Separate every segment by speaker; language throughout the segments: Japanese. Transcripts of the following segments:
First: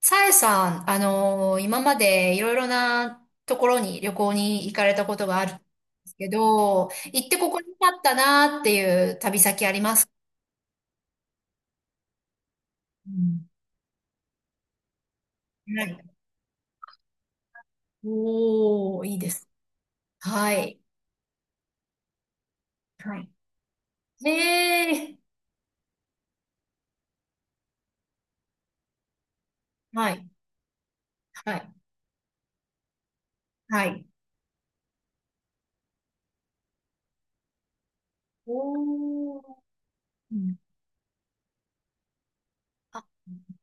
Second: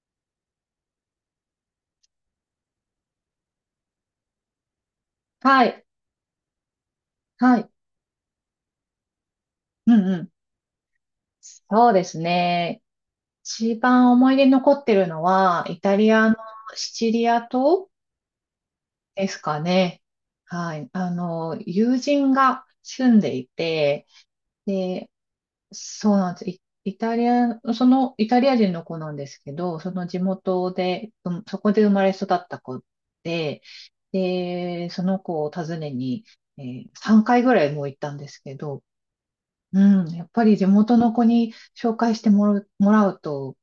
Speaker 1: さえさん、今までいろいろなところに旅行に行かれたことがあるんで
Speaker 2: はい。
Speaker 1: すけど、行ってこ
Speaker 2: は
Speaker 1: こに
Speaker 2: い。
Speaker 1: あったなっていう旅先あり
Speaker 2: う
Speaker 1: ます
Speaker 2: ん
Speaker 1: か？
Speaker 2: うん。そうですね。
Speaker 1: うん。
Speaker 2: 一番思い出に残ってるのは、イ
Speaker 1: は
Speaker 2: タ
Speaker 1: い。
Speaker 2: リアのシチリア島
Speaker 1: おー、いい
Speaker 2: で
Speaker 1: で
Speaker 2: す
Speaker 1: す。
Speaker 2: かね。
Speaker 1: は
Speaker 2: は
Speaker 1: い。
Speaker 2: い。友人が住ん
Speaker 1: は
Speaker 2: でいて、
Speaker 1: い。
Speaker 2: で、
Speaker 1: ええ。
Speaker 2: そうなんです。イイタリア、そのイタリア人の子なんですけど、その
Speaker 1: は
Speaker 2: 地
Speaker 1: い。
Speaker 2: 元で、うん
Speaker 1: は
Speaker 2: そこ
Speaker 1: い。
Speaker 2: で生まれ育った子で、
Speaker 1: はい。
Speaker 2: で、その子を訪ねに、え3回ぐらいもう行ったんですけど、
Speaker 1: おー。
Speaker 2: うん、やっ
Speaker 1: う
Speaker 2: ぱり
Speaker 1: ん。
Speaker 2: 地元の子に紹介してもらう、も
Speaker 1: あ、
Speaker 2: らうと、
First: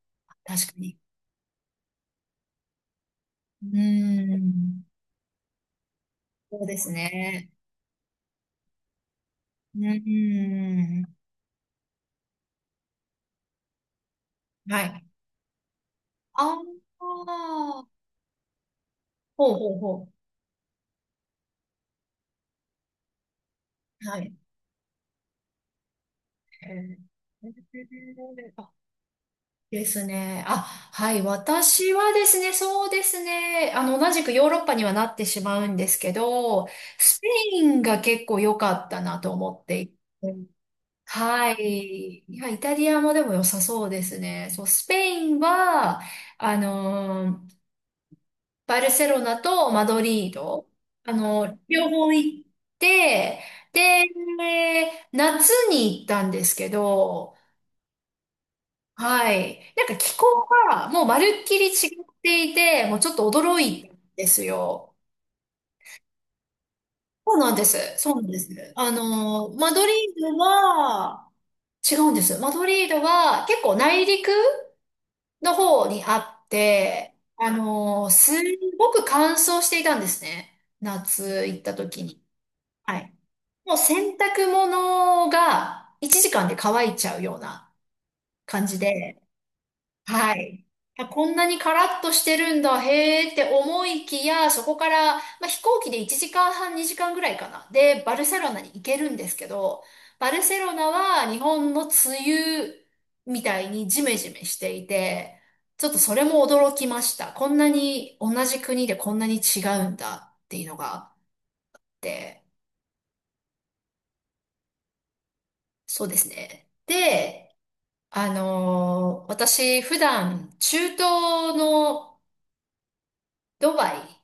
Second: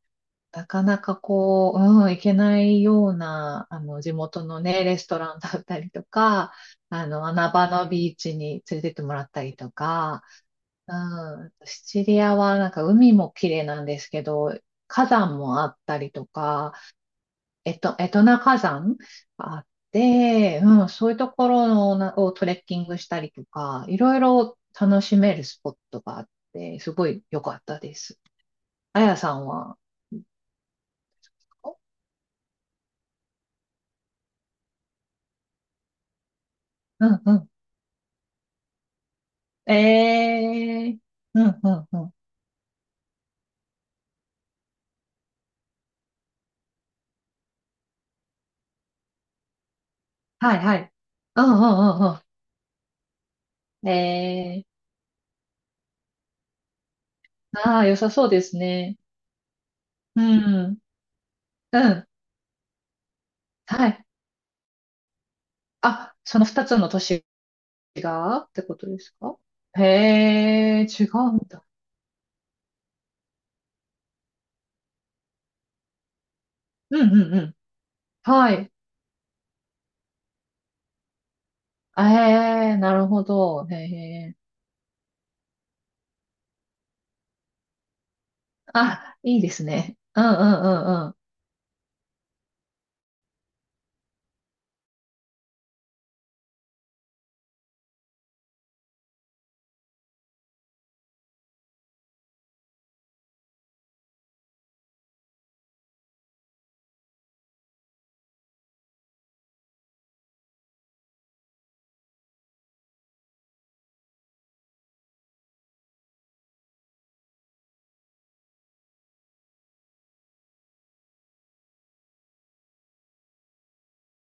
Speaker 2: な
Speaker 1: 確か
Speaker 2: か
Speaker 1: に。
Speaker 2: なかこう、うん、行けないよう
Speaker 1: う
Speaker 2: な、地
Speaker 1: ー
Speaker 2: 元の
Speaker 1: ん。
Speaker 2: ね、レストランだったりとか、
Speaker 1: そうですね。
Speaker 2: 穴場のビーチに連れてってもらったりと
Speaker 1: う
Speaker 2: か、
Speaker 1: ー
Speaker 2: う
Speaker 1: ん。
Speaker 2: ん、シチリアはなんか海も綺麗なんですけど、
Speaker 1: はい。
Speaker 2: 火山もあったりと
Speaker 1: あ
Speaker 2: か、
Speaker 1: あ。
Speaker 2: エトナ火山
Speaker 1: ほう
Speaker 2: があっ
Speaker 1: ほうほ
Speaker 2: て、うん、そういうところのなをトレッキングしたりとか、い
Speaker 1: う。
Speaker 2: ろ
Speaker 1: は
Speaker 2: い
Speaker 1: い。
Speaker 2: ろ楽しめるスポットがあっ
Speaker 1: へ
Speaker 2: て、す
Speaker 1: え。
Speaker 2: ごい良かったです。
Speaker 1: あ、
Speaker 2: あやさんは。
Speaker 1: ですね。あ、はい。私はですね、そうですね。同じくヨーロッパにはなってしまうんですけど、
Speaker 2: う
Speaker 1: ス
Speaker 2: ん
Speaker 1: ペ
Speaker 2: う
Speaker 1: インが結構良かったなと思っ
Speaker 2: ん。
Speaker 1: ていて。
Speaker 2: えー、う
Speaker 1: は
Speaker 2: んうんうん。
Speaker 1: い。いや、イタリアもでも良さそうですね。そう、スペインは、あのーバルセロナとマドリー
Speaker 2: はい
Speaker 1: ド、
Speaker 2: はい。うんう
Speaker 1: 両
Speaker 2: ん
Speaker 1: 方
Speaker 2: うん
Speaker 1: 行って、
Speaker 2: うん。
Speaker 1: で、
Speaker 2: え
Speaker 1: 夏に行ったんですけど、
Speaker 2: ー、ああ、良さそうですね。
Speaker 1: はい。なんか気
Speaker 2: う
Speaker 1: 候
Speaker 2: ん、
Speaker 1: がもうまるっきり
Speaker 2: う
Speaker 1: 違っ
Speaker 2: ん、
Speaker 1: ていて、もうちょっと驚い
Speaker 2: は
Speaker 1: たん
Speaker 2: い。
Speaker 1: ですよ。
Speaker 2: あ、その二つの都市
Speaker 1: そうなんです。そうなん
Speaker 2: が
Speaker 1: で
Speaker 2: って
Speaker 1: す。
Speaker 2: ことですか。
Speaker 1: マ
Speaker 2: へ
Speaker 1: ドリード
Speaker 2: え、違
Speaker 1: は、
Speaker 2: うんだ。
Speaker 1: 違うんです。マドリードは結構内陸の方にあっ
Speaker 2: うん
Speaker 1: て、
Speaker 2: うんうん。
Speaker 1: す
Speaker 2: はい。
Speaker 1: ごく乾燥していたんですね。夏行った
Speaker 2: え
Speaker 1: 時に。
Speaker 2: え、な
Speaker 1: は
Speaker 2: る
Speaker 1: い。
Speaker 2: ほど。
Speaker 1: も
Speaker 2: へ
Speaker 1: う洗
Speaker 2: え。
Speaker 1: 濯物が1時間で乾いちゃうような感じ
Speaker 2: あ、
Speaker 1: で。
Speaker 2: いいですね。うんう
Speaker 1: は
Speaker 2: ん
Speaker 1: い。
Speaker 2: う
Speaker 1: あ、
Speaker 2: んう
Speaker 1: こんなにカラッとしてるんだ、へーって思いきや、そこから、まあ、飛行機で1時間半、2時間ぐらいかな。で、バルセロナに行けるんですけど、バルセロナは日本の梅雨みたいにジメジメしていて、ちょっとそれも驚きました。こんなに同じ国でこんなに違うんだっていうのがあって、そうですね。で、私普段中東のドバイ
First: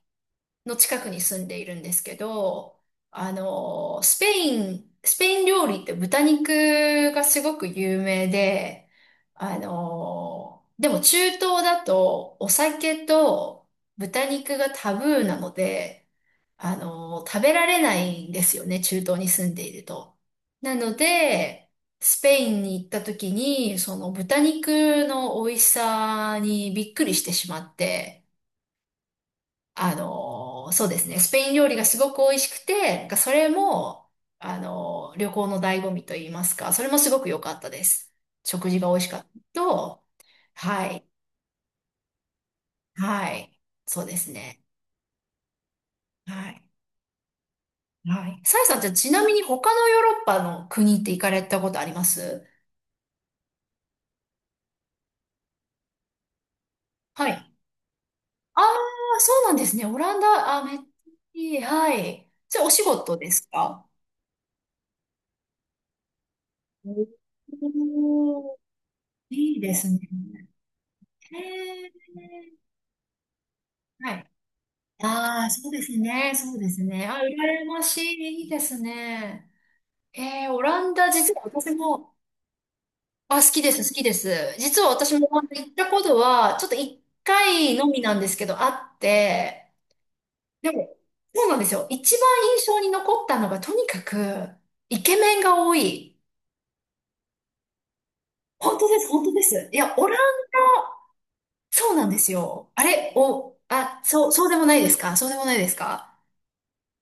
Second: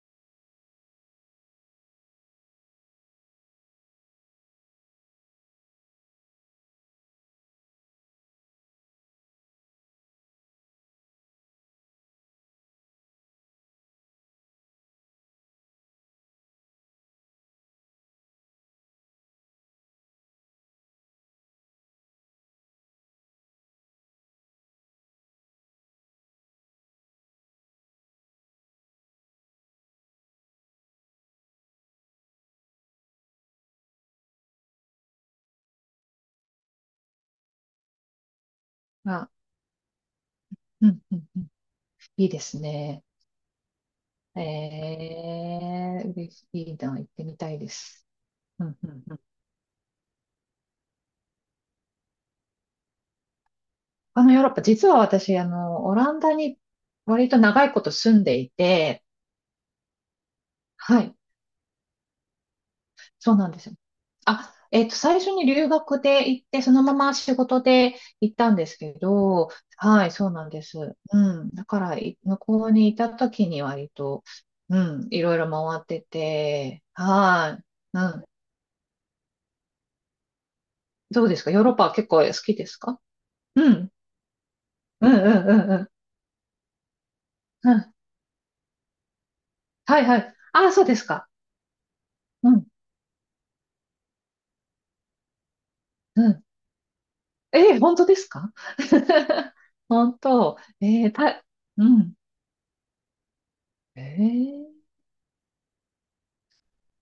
Speaker 1: の近くに住んでいるんですけど、スペイン、スペイン料理って豚肉がすごく有名で、でも中東だとお酒と豚肉がタブーなので、食べられないんですよね、中東に住んでいると。なので、スペインに行った時に、その豚肉の美味しさにびっくりしてしまって、そうですね、スペイン料理がすごく美味しくて、なんかそれも、旅行の醍醐味と言いますか、それもすごく良かったです。食事が美味し
Speaker 2: ん。
Speaker 1: かった
Speaker 2: あ、
Speaker 1: と、は
Speaker 2: うん
Speaker 1: い、
Speaker 2: うんうん。いいですね。
Speaker 1: はい、そうです
Speaker 2: え
Speaker 1: ね。
Speaker 2: え、嬉し
Speaker 1: はい、
Speaker 2: いな。行ってみたいです。
Speaker 1: はい。さ
Speaker 2: う
Speaker 1: えさ
Speaker 2: ん
Speaker 1: ん、じ
Speaker 2: う
Speaker 1: ゃあ
Speaker 2: ん
Speaker 1: ち
Speaker 2: うん。
Speaker 1: なみに他のヨーロッパの国って行かれたことあります
Speaker 2: ヨーロッパ、実は私、オランダに
Speaker 1: は
Speaker 2: 割
Speaker 1: い。
Speaker 2: と
Speaker 1: あ
Speaker 2: 長いこと住んでい
Speaker 1: あ、
Speaker 2: て、
Speaker 1: そうなんですね。オランダ、あ、めっちゃ
Speaker 2: はい。
Speaker 1: いい。はい。じゃあお仕事で
Speaker 2: そう
Speaker 1: す
Speaker 2: なんですよ。
Speaker 1: か？
Speaker 2: あ、最初に留学で行って、そのまま
Speaker 1: お
Speaker 2: 仕事で行っ
Speaker 1: ー。
Speaker 2: たんですけど、
Speaker 1: いいですね。
Speaker 2: はい、そうなんです。う
Speaker 1: へ
Speaker 2: ん。だから、
Speaker 1: え。
Speaker 2: 向こうにいた時に割
Speaker 1: は
Speaker 2: と、
Speaker 1: い。
Speaker 2: うん、いろい
Speaker 1: あ
Speaker 2: ろ
Speaker 1: あ、そう
Speaker 2: 回
Speaker 1: で
Speaker 2: っ
Speaker 1: す
Speaker 2: て
Speaker 1: ね。そうです
Speaker 2: て、
Speaker 1: ね。あ、
Speaker 2: はい。
Speaker 1: 羨まし
Speaker 2: うん。
Speaker 1: い。いいですね。えー、オランダ、
Speaker 2: どう
Speaker 1: 実
Speaker 2: で
Speaker 1: は
Speaker 2: すか、ヨーロ
Speaker 1: 私
Speaker 2: ッパは結
Speaker 1: も、
Speaker 2: 構好きですか。
Speaker 1: あ、好き
Speaker 2: う
Speaker 1: です、
Speaker 2: ん。
Speaker 1: 好きです。実は
Speaker 2: うんう
Speaker 1: 私もオランダ
Speaker 2: ん
Speaker 1: 行っ
Speaker 2: うん
Speaker 1: た
Speaker 2: う
Speaker 1: ことは、ちょっと一
Speaker 2: ん。う
Speaker 1: 回の
Speaker 2: ん。
Speaker 1: みなんですけど、あって、
Speaker 2: はいはい。あ、
Speaker 1: で
Speaker 2: そうで
Speaker 1: も、
Speaker 2: すか。
Speaker 1: そうなんですよ。一番
Speaker 2: う
Speaker 1: 印
Speaker 2: ん。
Speaker 1: 象に残ったのが、とにかく、イケメンが多い。
Speaker 2: うん。えー、本当ですか。
Speaker 1: 本当です、本当で す。いや、オラン、
Speaker 2: 本当。えーた、う
Speaker 1: そうなん
Speaker 2: ん。
Speaker 1: ですよ。あれ、お、あ、
Speaker 2: え
Speaker 1: そう、そうでもな
Speaker 2: ー、
Speaker 1: いですか？そうでもないですか？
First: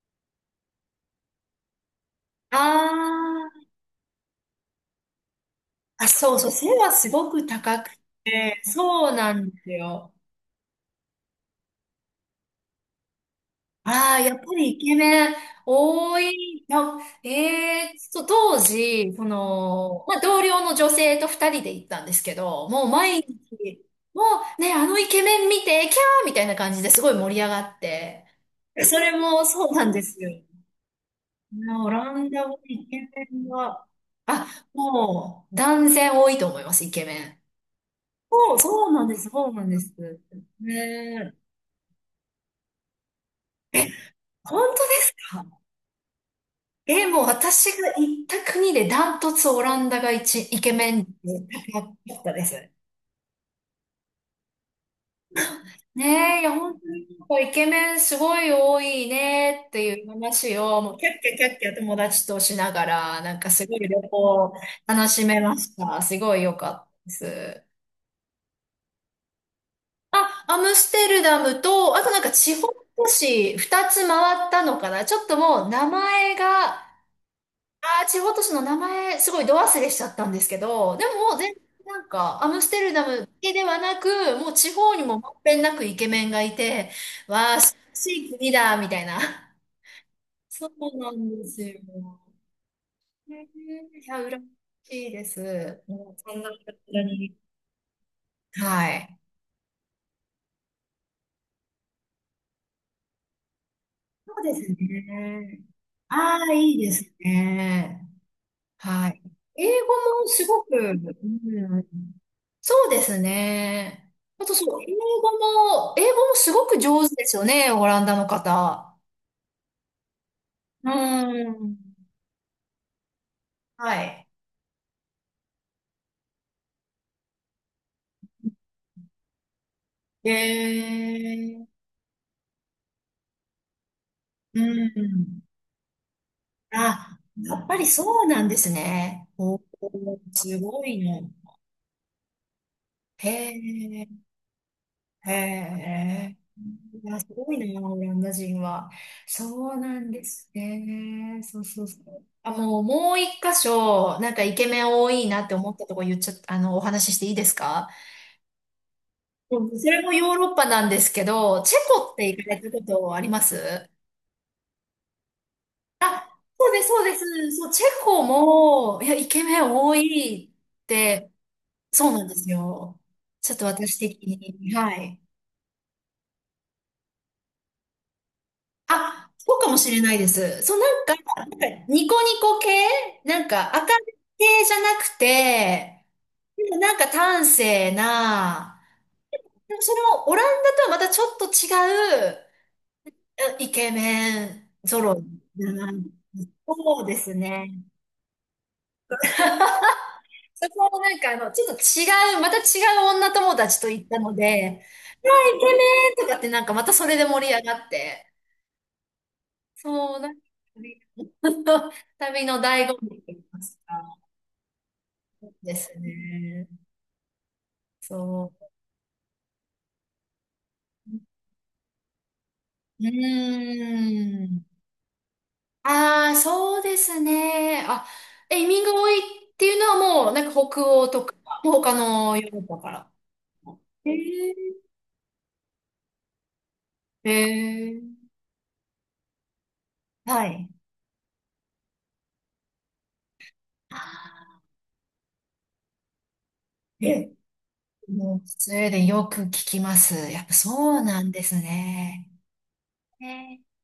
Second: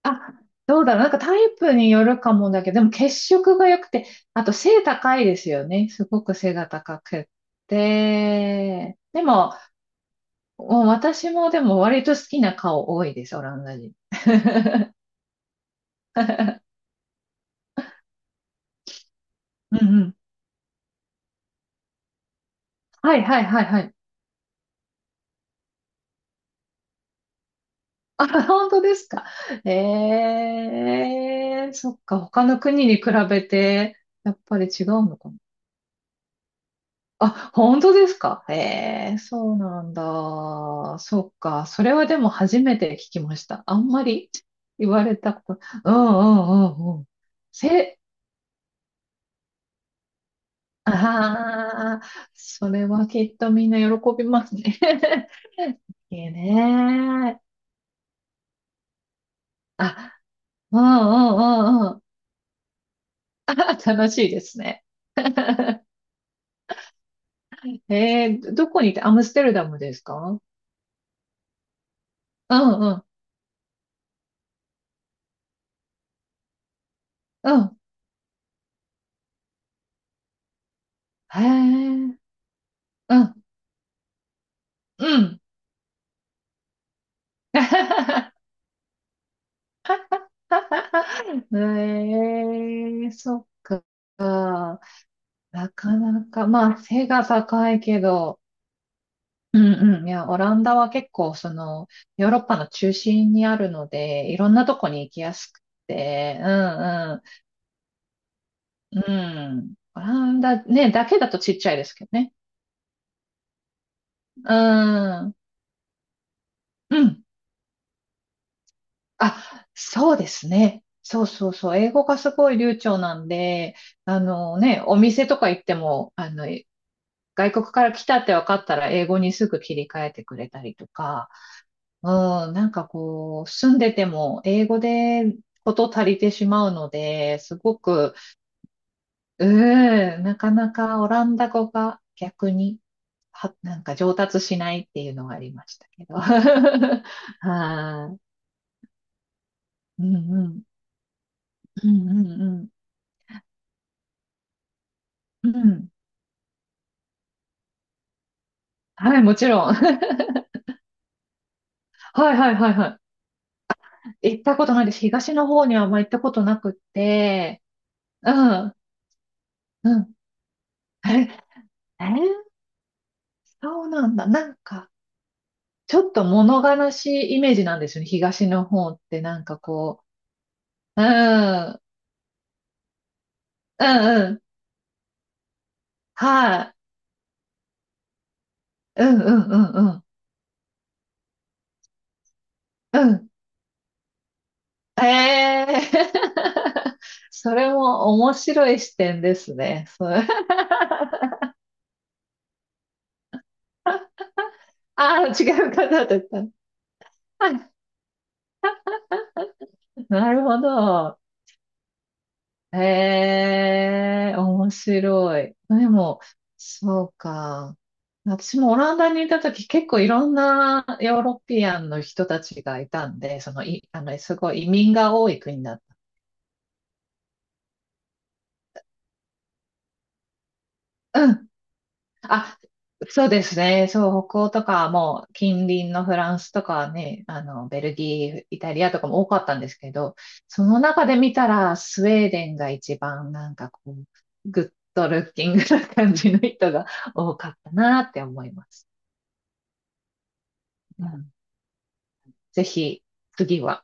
Speaker 2: あ、どうだろう。なんかタイプによるかもだけど、でも血色
Speaker 1: あ
Speaker 2: が良くて、あと背高いですよね。す
Speaker 1: あ、
Speaker 2: ごく
Speaker 1: そうそう、
Speaker 2: 背
Speaker 1: 背
Speaker 2: が
Speaker 1: は
Speaker 2: 高
Speaker 1: す
Speaker 2: くっ
Speaker 1: ごく高くて、
Speaker 2: て。
Speaker 1: そう
Speaker 2: で
Speaker 1: なん
Speaker 2: も、
Speaker 1: ですよ。
Speaker 2: もう私もでも割と好きな顔多いです、オランダ人。
Speaker 1: ああ、やっぱりイケ メン多い。な。えー、そう、当時、そ
Speaker 2: うん
Speaker 1: の、
Speaker 2: う
Speaker 1: ま
Speaker 2: ん。
Speaker 1: あ、同僚の女性と二人で行ったんですけど、もう
Speaker 2: は
Speaker 1: 毎
Speaker 2: い
Speaker 1: 日、
Speaker 2: はいはいはい。
Speaker 1: もうね、あのイケメン見て、キャーみたいな感じですごい盛り上がって、
Speaker 2: あ、本当で
Speaker 1: そ
Speaker 2: す
Speaker 1: れ
Speaker 2: か。
Speaker 1: もそうなんですよ。
Speaker 2: ええ、
Speaker 1: オ
Speaker 2: そっ
Speaker 1: ラ
Speaker 2: か、
Speaker 1: ン
Speaker 2: 他
Speaker 1: ダも
Speaker 2: の国
Speaker 1: イ
Speaker 2: に
Speaker 1: ケ
Speaker 2: 比
Speaker 1: メ
Speaker 2: べ
Speaker 1: ンが、
Speaker 2: て、やっ
Speaker 1: あ、
Speaker 2: ぱり違うのかな。
Speaker 1: もう断然多いと思います、イケメン。
Speaker 2: あ、本当ですか。
Speaker 1: そう、そうなん
Speaker 2: え
Speaker 1: で
Speaker 2: え、
Speaker 1: す、そう
Speaker 2: そう
Speaker 1: なんで
Speaker 2: な
Speaker 1: す。
Speaker 2: んだ。
Speaker 1: ね
Speaker 2: そ
Speaker 1: え。
Speaker 2: っか。それはでも初めて聞きました。あんまり
Speaker 1: 本当で
Speaker 2: 言わ
Speaker 1: す
Speaker 2: れた
Speaker 1: か？
Speaker 2: こと。うんうんうんう
Speaker 1: え、
Speaker 2: ん。
Speaker 1: もう私が
Speaker 2: せ、
Speaker 1: 行った国でダントツオランダが一、イケメンで高か
Speaker 2: ああ、
Speaker 1: ったで
Speaker 2: そ
Speaker 1: す。
Speaker 2: れはきっとみんな喜びますね。いい
Speaker 1: ねえ、いや、本当になんか
Speaker 2: ね。
Speaker 1: イケメンすごい多いねっていう
Speaker 2: あ、
Speaker 1: 話
Speaker 2: うん
Speaker 1: を、もうキャッキャ
Speaker 2: う
Speaker 1: キャッキャ
Speaker 2: んうん
Speaker 1: 友
Speaker 2: うん。
Speaker 1: 達としながら、なん か
Speaker 2: あ、
Speaker 1: すごい旅
Speaker 2: 楽しいで
Speaker 1: 行
Speaker 2: すね。
Speaker 1: 楽しめまし た。すごい良かったです。
Speaker 2: ええ、どこにいて、アムステルダムですか。うん
Speaker 1: あ、アムステルダムと、あとなんか地
Speaker 2: う
Speaker 1: 方都
Speaker 2: ん
Speaker 1: 市二つ回ったのかな。ちょっともう名前が、
Speaker 2: うん。
Speaker 1: あー、地方都市の名前、すごいど忘れしちゃったんですけど、でももう
Speaker 2: へえ、
Speaker 1: 全然な
Speaker 2: う
Speaker 1: ん
Speaker 2: ん、
Speaker 1: か、アムステルダムだけではなく、もう地方に
Speaker 2: う
Speaker 1: もまん
Speaker 2: ん。
Speaker 1: べんなくイケメンがいて、わあ、素晴らしい 国だ、みたいな。そうなんで すよ。
Speaker 2: ええ、
Speaker 1: へ
Speaker 2: そっか。
Speaker 1: え。いや、羨ましいで
Speaker 2: な
Speaker 1: す。
Speaker 2: か
Speaker 1: もう
Speaker 2: な
Speaker 1: そん
Speaker 2: か、
Speaker 1: な感
Speaker 2: まあ、
Speaker 1: じ
Speaker 2: 背が
Speaker 1: に。
Speaker 2: 高いけど、
Speaker 1: はい。
Speaker 2: うんうん。いや、オランダは結構、その、ヨーロッパの中心にあるので、
Speaker 1: そ
Speaker 2: い
Speaker 1: う
Speaker 2: ろ
Speaker 1: で
Speaker 2: んな
Speaker 1: す
Speaker 2: とこに行きやす
Speaker 1: ね。
Speaker 2: く
Speaker 1: あ
Speaker 2: て、うん
Speaker 1: あ、いいです
Speaker 2: う
Speaker 1: ね。
Speaker 2: ん。
Speaker 1: はい。
Speaker 2: うん。
Speaker 1: 英語
Speaker 2: オラ
Speaker 1: も
Speaker 2: ン
Speaker 1: す
Speaker 2: ダ
Speaker 1: ごく、
Speaker 2: ね、
Speaker 1: うん。
Speaker 2: だけだとちっちゃいですけどね。
Speaker 1: そうですね。あ
Speaker 2: う
Speaker 1: とそう、英語
Speaker 2: ん。
Speaker 1: も、英語もすごく
Speaker 2: う
Speaker 1: 上手
Speaker 2: ん。
Speaker 1: ですよね、オランダの方。
Speaker 2: あ、そうですね。
Speaker 1: う
Speaker 2: そうそうそ
Speaker 1: ん。
Speaker 2: う。英語がすごい流暢なんで、
Speaker 1: は
Speaker 2: あ
Speaker 1: い。
Speaker 2: のね、お店とか行っても、外国から来たって分かったら英語にすぐ切り替えて
Speaker 1: へ
Speaker 2: くれたりとか、
Speaker 1: え。
Speaker 2: うん、なんかこう、住んでても
Speaker 1: う
Speaker 2: 英語で
Speaker 1: ん。
Speaker 2: こと足りてしまうの
Speaker 1: あ、
Speaker 2: で、
Speaker 1: や
Speaker 2: す
Speaker 1: っぱ
Speaker 2: ご
Speaker 1: り
Speaker 2: く、
Speaker 1: そうなんですね。
Speaker 2: う
Speaker 1: おー、
Speaker 2: ん、なか
Speaker 1: す
Speaker 2: な
Speaker 1: ごい
Speaker 2: かオラ
Speaker 1: ね。
Speaker 2: ンダ語が逆に、
Speaker 1: へ
Speaker 2: なんか上
Speaker 1: え。
Speaker 2: 達しないっていうの
Speaker 1: へ
Speaker 2: がありましたけど。
Speaker 1: え。いや、すごいな、オラ
Speaker 2: は
Speaker 1: ンダ人は。そうな
Speaker 2: い。う
Speaker 1: ん
Speaker 2: ん
Speaker 1: で
Speaker 2: う
Speaker 1: す
Speaker 2: ん。
Speaker 1: ね。そうそう
Speaker 2: う
Speaker 1: そ
Speaker 2: んう
Speaker 1: う。あ、
Speaker 2: んう
Speaker 1: もう、もう一箇所、なんかイケメン多いなっ
Speaker 2: ん。う
Speaker 1: て思った
Speaker 2: ん。
Speaker 1: とこ言っちゃった、お話ししていいですか？
Speaker 2: はい、もち
Speaker 1: も
Speaker 2: ろん。
Speaker 1: うそ れもヨーロッパなんですけど、チェコって
Speaker 2: はい
Speaker 1: 行
Speaker 2: は
Speaker 1: か
Speaker 2: い
Speaker 1: れ
Speaker 2: は
Speaker 1: た
Speaker 2: い
Speaker 1: こ
Speaker 2: は
Speaker 1: とあります
Speaker 2: い。行ったことないです。東の方にはあんま行ったこ
Speaker 1: あ、
Speaker 2: とな
Speaker 1: そ
Speaker 2: く
Speaker 1: うです、
Speaker 2: っ
Speaker 1: そうです。
Speaker 2: て、
Speaker 1: そう、チェコ
Speaker 2: うん、
Speaker 1: も、いや、イケメン多
Speaker 2: うん。
Speaker 1: いっ
Speaker 2: え、
Speaker 1: て、
Speaker 2: え
Speaker 1: そうなんで
Speaker 2: ー、
Speaker 1: すよ。ちょっと
Speaker 2: そう
Speaker 1: 私
Speaker 2: なん
Speaker 1: 的
Speaker 2: だ。なん
Speaker 1: に。
Speaker 2: か、
Speaker 1: はい。
Speaker 2: ちょっと物悲しいイメージなんですよね。東の方って
Speaker 1: あ、
Speaker 2: なん
Speaker 1: そ
Speaker 2: か
Speaker 1: うかもしれ
Speaker 2: こ
Speaker 1: ないです。そう、な
Speaker 2: う、
Speaker 1: ん
Speaker 2: うん、
Speaker 1: か、なんか
Speaker 2: うん、
Speaker 1: ニコニコ系なんか、明る
Speaker 2: う
Speaker 1: い
Speaker 2: ん、
Speaker 1: 系じゃなくて、
Speaker 2: は
Speaker 1: で
Speaker 2: い、
Speaker 1: もなんか端正な、
Speaker 2: うん、うん、う
Speaker 1: でも
Speaker 2: ん、う
Speaker 1: それ
Speaker 2: ん、
Speaker 1: もオランダとはまたちょっと違う、
Speaker 2: うん。
Speaker 1: えイケメン
Speaker 2: え
Speaker 1: 揃い
Speaker 2: え
Speaker 1: だな。
Speaker 2: ー、
Speaker 1: そうです
Speaker 2: それ
Speaker 1: ね。
Speaker 2: も面白い視点ですね。それ、
Speaker 1: そこもなんかあの、ちょっと違う、また違う女友達と行ったので、
Speaker 2: あ
Speaker 1: あ
Speaker 2: あー、違
Speaker 1: イケ
Speaker 2: う方だ
Speaker 1: メンと
Speaker 2: っ
Speaker 1: か
Speaker 2: た。
Speaker 1: ってなんかまたそれで盛り上
Speaker 2: あ、
Speaker 1: がって、そう、な
Speaker 2: な
Speaker 1: ん
Speaker 2: る
Speaker 1: か、
Speaker 2: ほど。
Speaker 1: 旅の 旅の醍醐味って言い
Speaker 2: へ
Speaker 1: ますか。
Speaker 2: え、面白い。
Speaker 1: で
Speaker 2: で
Speaker 1: す
Speaker 2: も、
Speaker 1: ね。
Speaker 2: そうか。私
Speaker 1: そ
Speaker 2: もオランダにいた時結構いろんなヨー
Speaker 1: う。
Speaker 2: ロピアンの人たちがい
Speaker 1: う
Speaker 2: たんで、そのい、あの、す
Speaker 1: ー
Speaker 2: ごい
Speaker 1: ん。
Speaker 2: 移民が多い国だっ
Speaker 1: ああ、そうですね。あ、移民が多いっていうのはもう、なんか北欧とか、
Speaker 2: た。
Speaker 1: もう他のヨー
Speaker 2: あ、
Speaker 1: ロッパから。
Speaker 2: そうですね。
Speaker 1: え
Speaker 2: そう、北欧と
Speaker 1: ー、
Speaker 2: かもう近隣のフランスとかね、
Speaker 1: え
Speaker 2: ベル
Speaker 1: ー、
Speaker 2: ギー、イタリアとかも多かったんですけど、
Speaker 1: は
Speaker 2: そ
Speaker 1: い。
Speaker 2: の中で見たらスウェーデンが一番なんかこう、グッドルッキングな感じの人が
Speaker 1: え、
Speaker 2: 多かったなって
Speaker 1: も
Speaker 2: 思
Speaker 1: う、
Speaker 2: いま
Speaker 1: スウェ
Speaker 2: す。
Speaker 1: ーデンよく聞きます。やっぱそう
Speaker 2: う
Speaker 1: なん
Speaker 2: ん、
Speaker 1: ですね。
Speaker 2: ぜひ、
Speaker 1: ね。
Speaker 2: 次は。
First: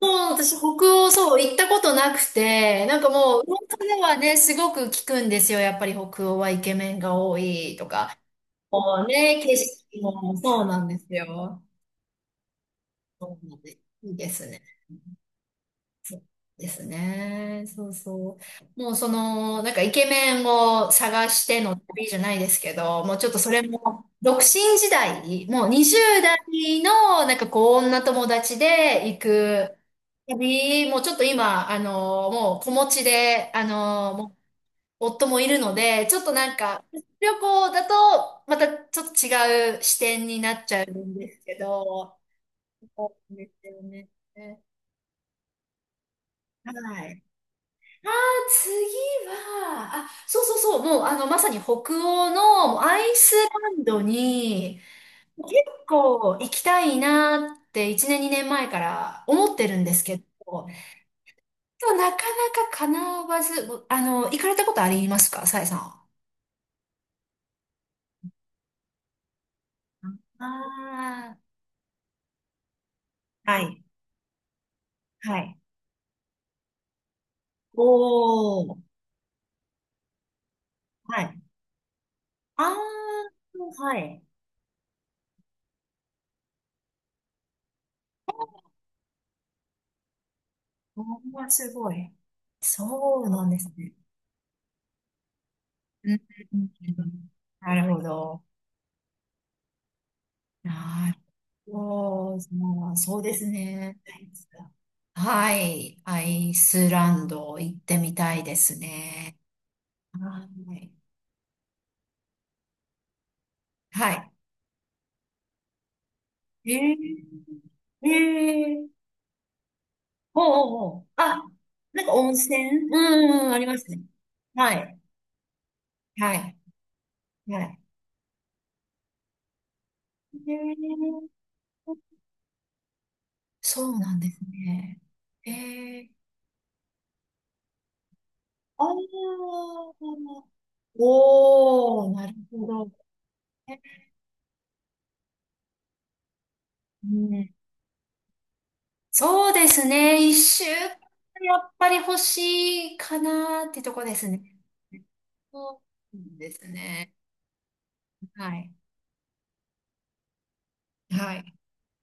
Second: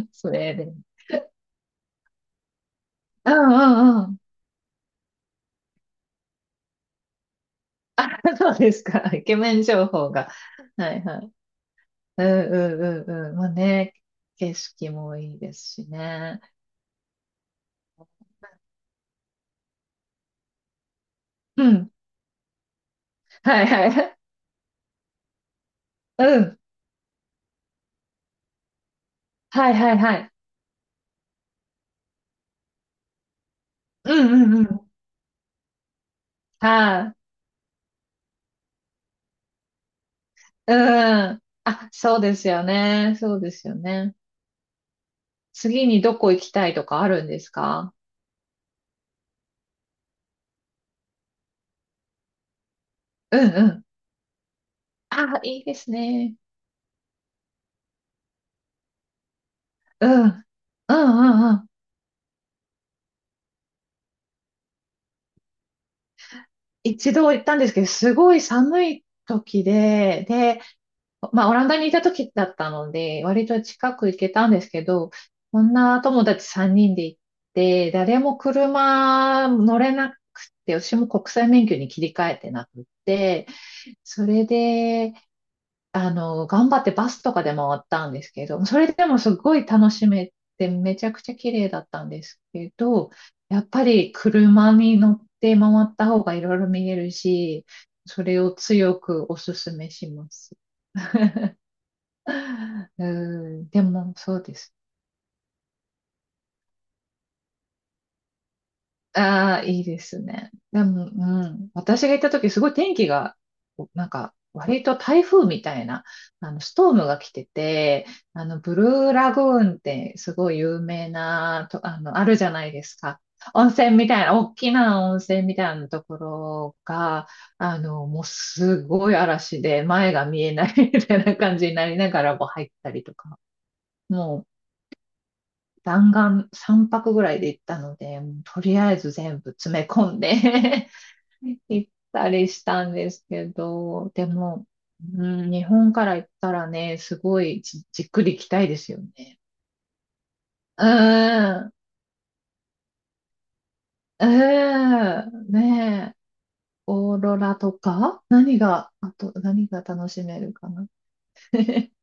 Speaker 1: も う
Speaker 2: スウ
Speaker 1: 私、
Speaker 2: ェーデ
Speaker 1: 北
Speaker 2: ン。
Speaker 1: 欧、そう、行ったことなくて、なんか
Speaker 2: うん
Speaker 1: もう、
Speaker 2: う
Speaker 1: 噂
Speaker 2: ん
Speaker 1: で
Speaker 2: う
Speaker 1: は
Speaker 2: ん。
Speaker 1: ね、すごく聞くんですよ。やっぱり北欧はイケメンが多いとか、
Speaker 2: そうです
Speaker 1: もう
Speaker 2: か。イケ
Speaker 1: ね、
Speaker 2: メ
Speaker 1: 景
Speaker 2: ン情
Speaker 1: 色
Speaker 2: 報が。
Speaker 1: もそうなん
Speaker 2: は
Speaker 1: で
Speaker 2: い
Speaker 1: す
Speaker 2: はい。
Speaker 1: よ。
Speaker 2: うんうんうんうん。
Speaker 1: そ
Speaker 2: ま
Speaker 1: う
Speaker 2: あ
Speaker 1: なんです。
Speaker 2: ね、
Speaker 1: いいです
Speaker 2: 景
Speaker 1: ね。
Speaker 2: 色もいいですし
Speaker 1: そう
Speaker 2: ね。
Speaker 1: ですね。そうそう。もうその、なんかイケメンを探して
Speaker 2: う
Speaker 1: の
Speaker 2: ん。
Speaker 1: 旅じゃないですけど、もうちょっとそれ
Speaker 2: はいは
Speaker 1: も、
Speaker 2: い。
Speaker 1: 独身時代、もう20
Speaker 2: うん。
Speaker 1: 代の、なんかこう、女友達で行
Speaker 2: はい
Speaker 1: く
Speaker 2: はいはい。
Speaker 1: 旅、もうちょっと今、もう子持ちで、
Speaker 2: うんうんうん。
Speaker 1: 夫もいるので、ちょっとなんか、
Speaker 2: は
Speaker 1: 旅行だと、またちょっと違う視点になっ
Speaker 2: い。う
Speaker 1: ちゃうんで
Speaker 2: ん。
Speaker 1: すけ
Speaker 2: あ、そ
Speaker 1: ど、
Speaker 2: うですよね。
Speaker 1: そう
Speaker 2: そう
Speaker 1: で
Speaker 2: です
Speaker 1: す
Speaker 2: よ
Speaker 1: よね。
Speaker 2: ね。次にどこ行きたいとか
Speaker 1: は
Speaker 2: あ
Speaker 1: い。
Speaker 2: るんですか。
Speaker 1: ああ、次は、あ、そうそうそう、もう、まさに北欧のアイス
Speaker 2: うんう
Speaker 1: ラン
Speaker 2: ん。
Speaker 1: ドに、
Speaker 2: あ、
Speaker 1: 結
Speaker 2: いいですね。
Speaker 1: 構行きたいなって1年、2年前から思ってるんです
Speaker 2: うん。
Speaker 1: け
Speaker 2: うん
Speaker 1: ど、
Speaker 2: うんうん。
Speaker 1: でもなかなか叶わず、行かれたことありますか、さえさんは。
Speaker 2: 一度行ったんですけど、すごい寒い時で、で、
Speaker 1: ああ
Speaker 2: まあ、オランダにいた時だったので、割
Speaker 1: ー、は
Speaker 2: と
Speaker 1: い。
Speaker 2: 近く行けたんですけど、
Speaker 1: はい。
Speaker 2: 女友達3人で行っ
Speaker 1: お
Speaker 2: て、誰も
Speaker 1: お、
Speaker 2: 車乗れなくて、私も
Speaker 1: は
Speaker 2: 国
Speaker 1: い。
Speaker 2: 際免許に切り替えて
Speaker 1: あ
Speaker 2: なくて、
Speaker 1: あ、はい。
Speaker 2: それで、頑張ってバスとかで回ったんですけど、それでもすごい楽しめて、め
Speaker 1: お
Speaker 2: ちゃくちゃ
Speaker 1: ー、
Speaker 2: 綺麗
Speaker 1: す
Speaker 2: だっ
Speaker 1: ご
Speaker 2: た
Speaker 1: い。
Speaker 2: んですけど、
Speaker 1: そうなんで
Speaker 2: やっ
Speaker 1: す
Speaker 2: ぱ
Speaker 1: ね。
Speaker 2: り車に乗って回った
Speaker 1: うん、
Speaker 2: 方がいろ
Speaker 1: う
Speaker 2: いろ
Speaker 1: ん
Speaker 2: 見え
Speaker 1: うんう
Speaker 2: る
Speaker 1: ん。
Speaker 2: し、
Speaker 1: なるほ
Speaker 2: それ
Speaker 1: ど。
Speaker 2: を強くお勧めします。
Speaker 1: なるほど。ま あ
Speaker 2: う
Speaker 1: そうです
Speaker 2: ん、で
Speaker 1: ね。
Speaker 2: もそうです。
Speaker 1: はい。アイスランド行ってみたいですね。
Speaker 2: ああ、いいです
Speaker 1: は
Speaker 2: ね。で
Speaker 1: い。
Speaker 2: も、うん、私が行った時、すごい天気が、なん
Speaker 1: は
Speaker 2: か、割と台風みたいな、
Speaker 1: い。
Speaker 2: ストー
Speaker 1: え
Speaker 2: ムが来てて、
Speaker 1: ー、え
Speaker 2: ブル
Speaker 1: ー、
Speaker 2: ーラグーンってす
Speaker 1: ほう
Speaker 2: ごい
Speaker 1: ほう
Speaker 2: 有
Speaker 1: ほう。
Speaker 2: 名
Speaker 1: あ、
Speaker 2: な、と、あ
Speaker 1: なんか
Speaker 2: の、あ
Speaker 1: 温
Speaker 2: るじゃ
Speaker 1: 泉。
Speaker 2: ないで
Speaker 1: う
Speaker 2: すか。
Speaker 1: ん、うんあり
Speaker 2: 温
Speaker 1: ます
Speaker 2: 泉
Speaker 1: ね。
Speaker 2: みたいな、大き
Speaker 1: はい。
Speaker 2: な温泉みたいなとこ
Speaker 1: はい。
Speaker 2: ろが、
Speaker 1: はい。
Speaker 2: もうすごい嵐で前が見
Speaker 1: え
Speaker 2: えない みたい
Speaker 1: ー。
Speaker 2: な感じになりながらも入ったりとか。
Speaker 1: そうなんで
Speaker 2: も
Speaker 1: す
Speaker 2: う
Speaker 1: ね。えー、
Speaker 2: 弾丸3泊ぐらいで行ったので、もうとり
Speaker 1: あ
Speaker 2: あ
Speaker 1: あ、
Speaker 2: えず全部詰め込んで 行っ
Speaker 1: おー、な
Speaker 2: た
Speaker 1: る
Speaker 2: りし
Speaker 1: ほ
Speaker 2: た
Speaker 1: ど。
Speaker 2: んですけど、でも、うん、日本から行ったらね、
Speaker 1: う
Speaker 2: すご
Speaker 1: ん、
Speaker 2: いじっくり行きたいですよね。
Speaker 1: そうですね。一週
Speaker 2: う
Speaker 1: 間
Speaker 2: ー
Speaker 1: や
Speaker 2: ん、
Speaker 1: っ
Speaker 2: う
Speaker 1: ぱり欲しいかなってとこで
Speaker 2: ー
Speaker 1: すね。
Speaker 2: ん、
Speaker 1: そ
Speaker 2: ねえ、
Speaker 1: うですね。
Speaker 2: オーロラとか
Speaker 1: は
Speaker 2: 何
Speaker 1: い。
Speaker 2: が、あと何が楽しめるかな。
Speaker 1: はい。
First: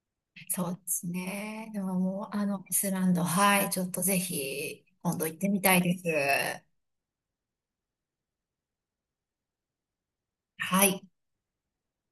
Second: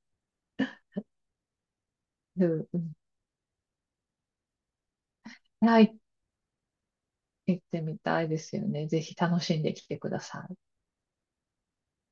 Speaker 1: そうですね。でももう、
Speaker 2: う
Speaker 1: ア
Speaker 2: ん、
Speaker 1: イ
Speaker 2: う
Speaker 1: ス
Speaker 2: ん、
Speaker 1: ランド、はい。ちょっとぜひ、今度行ってみた
Speaker 2: は
Speaker 1: い
Speaker 2: い、
Speaker 1: です。
Speaker 2: 行ってみたいですよね。ぜひ楽しんできてください。
Speaker 1: はい。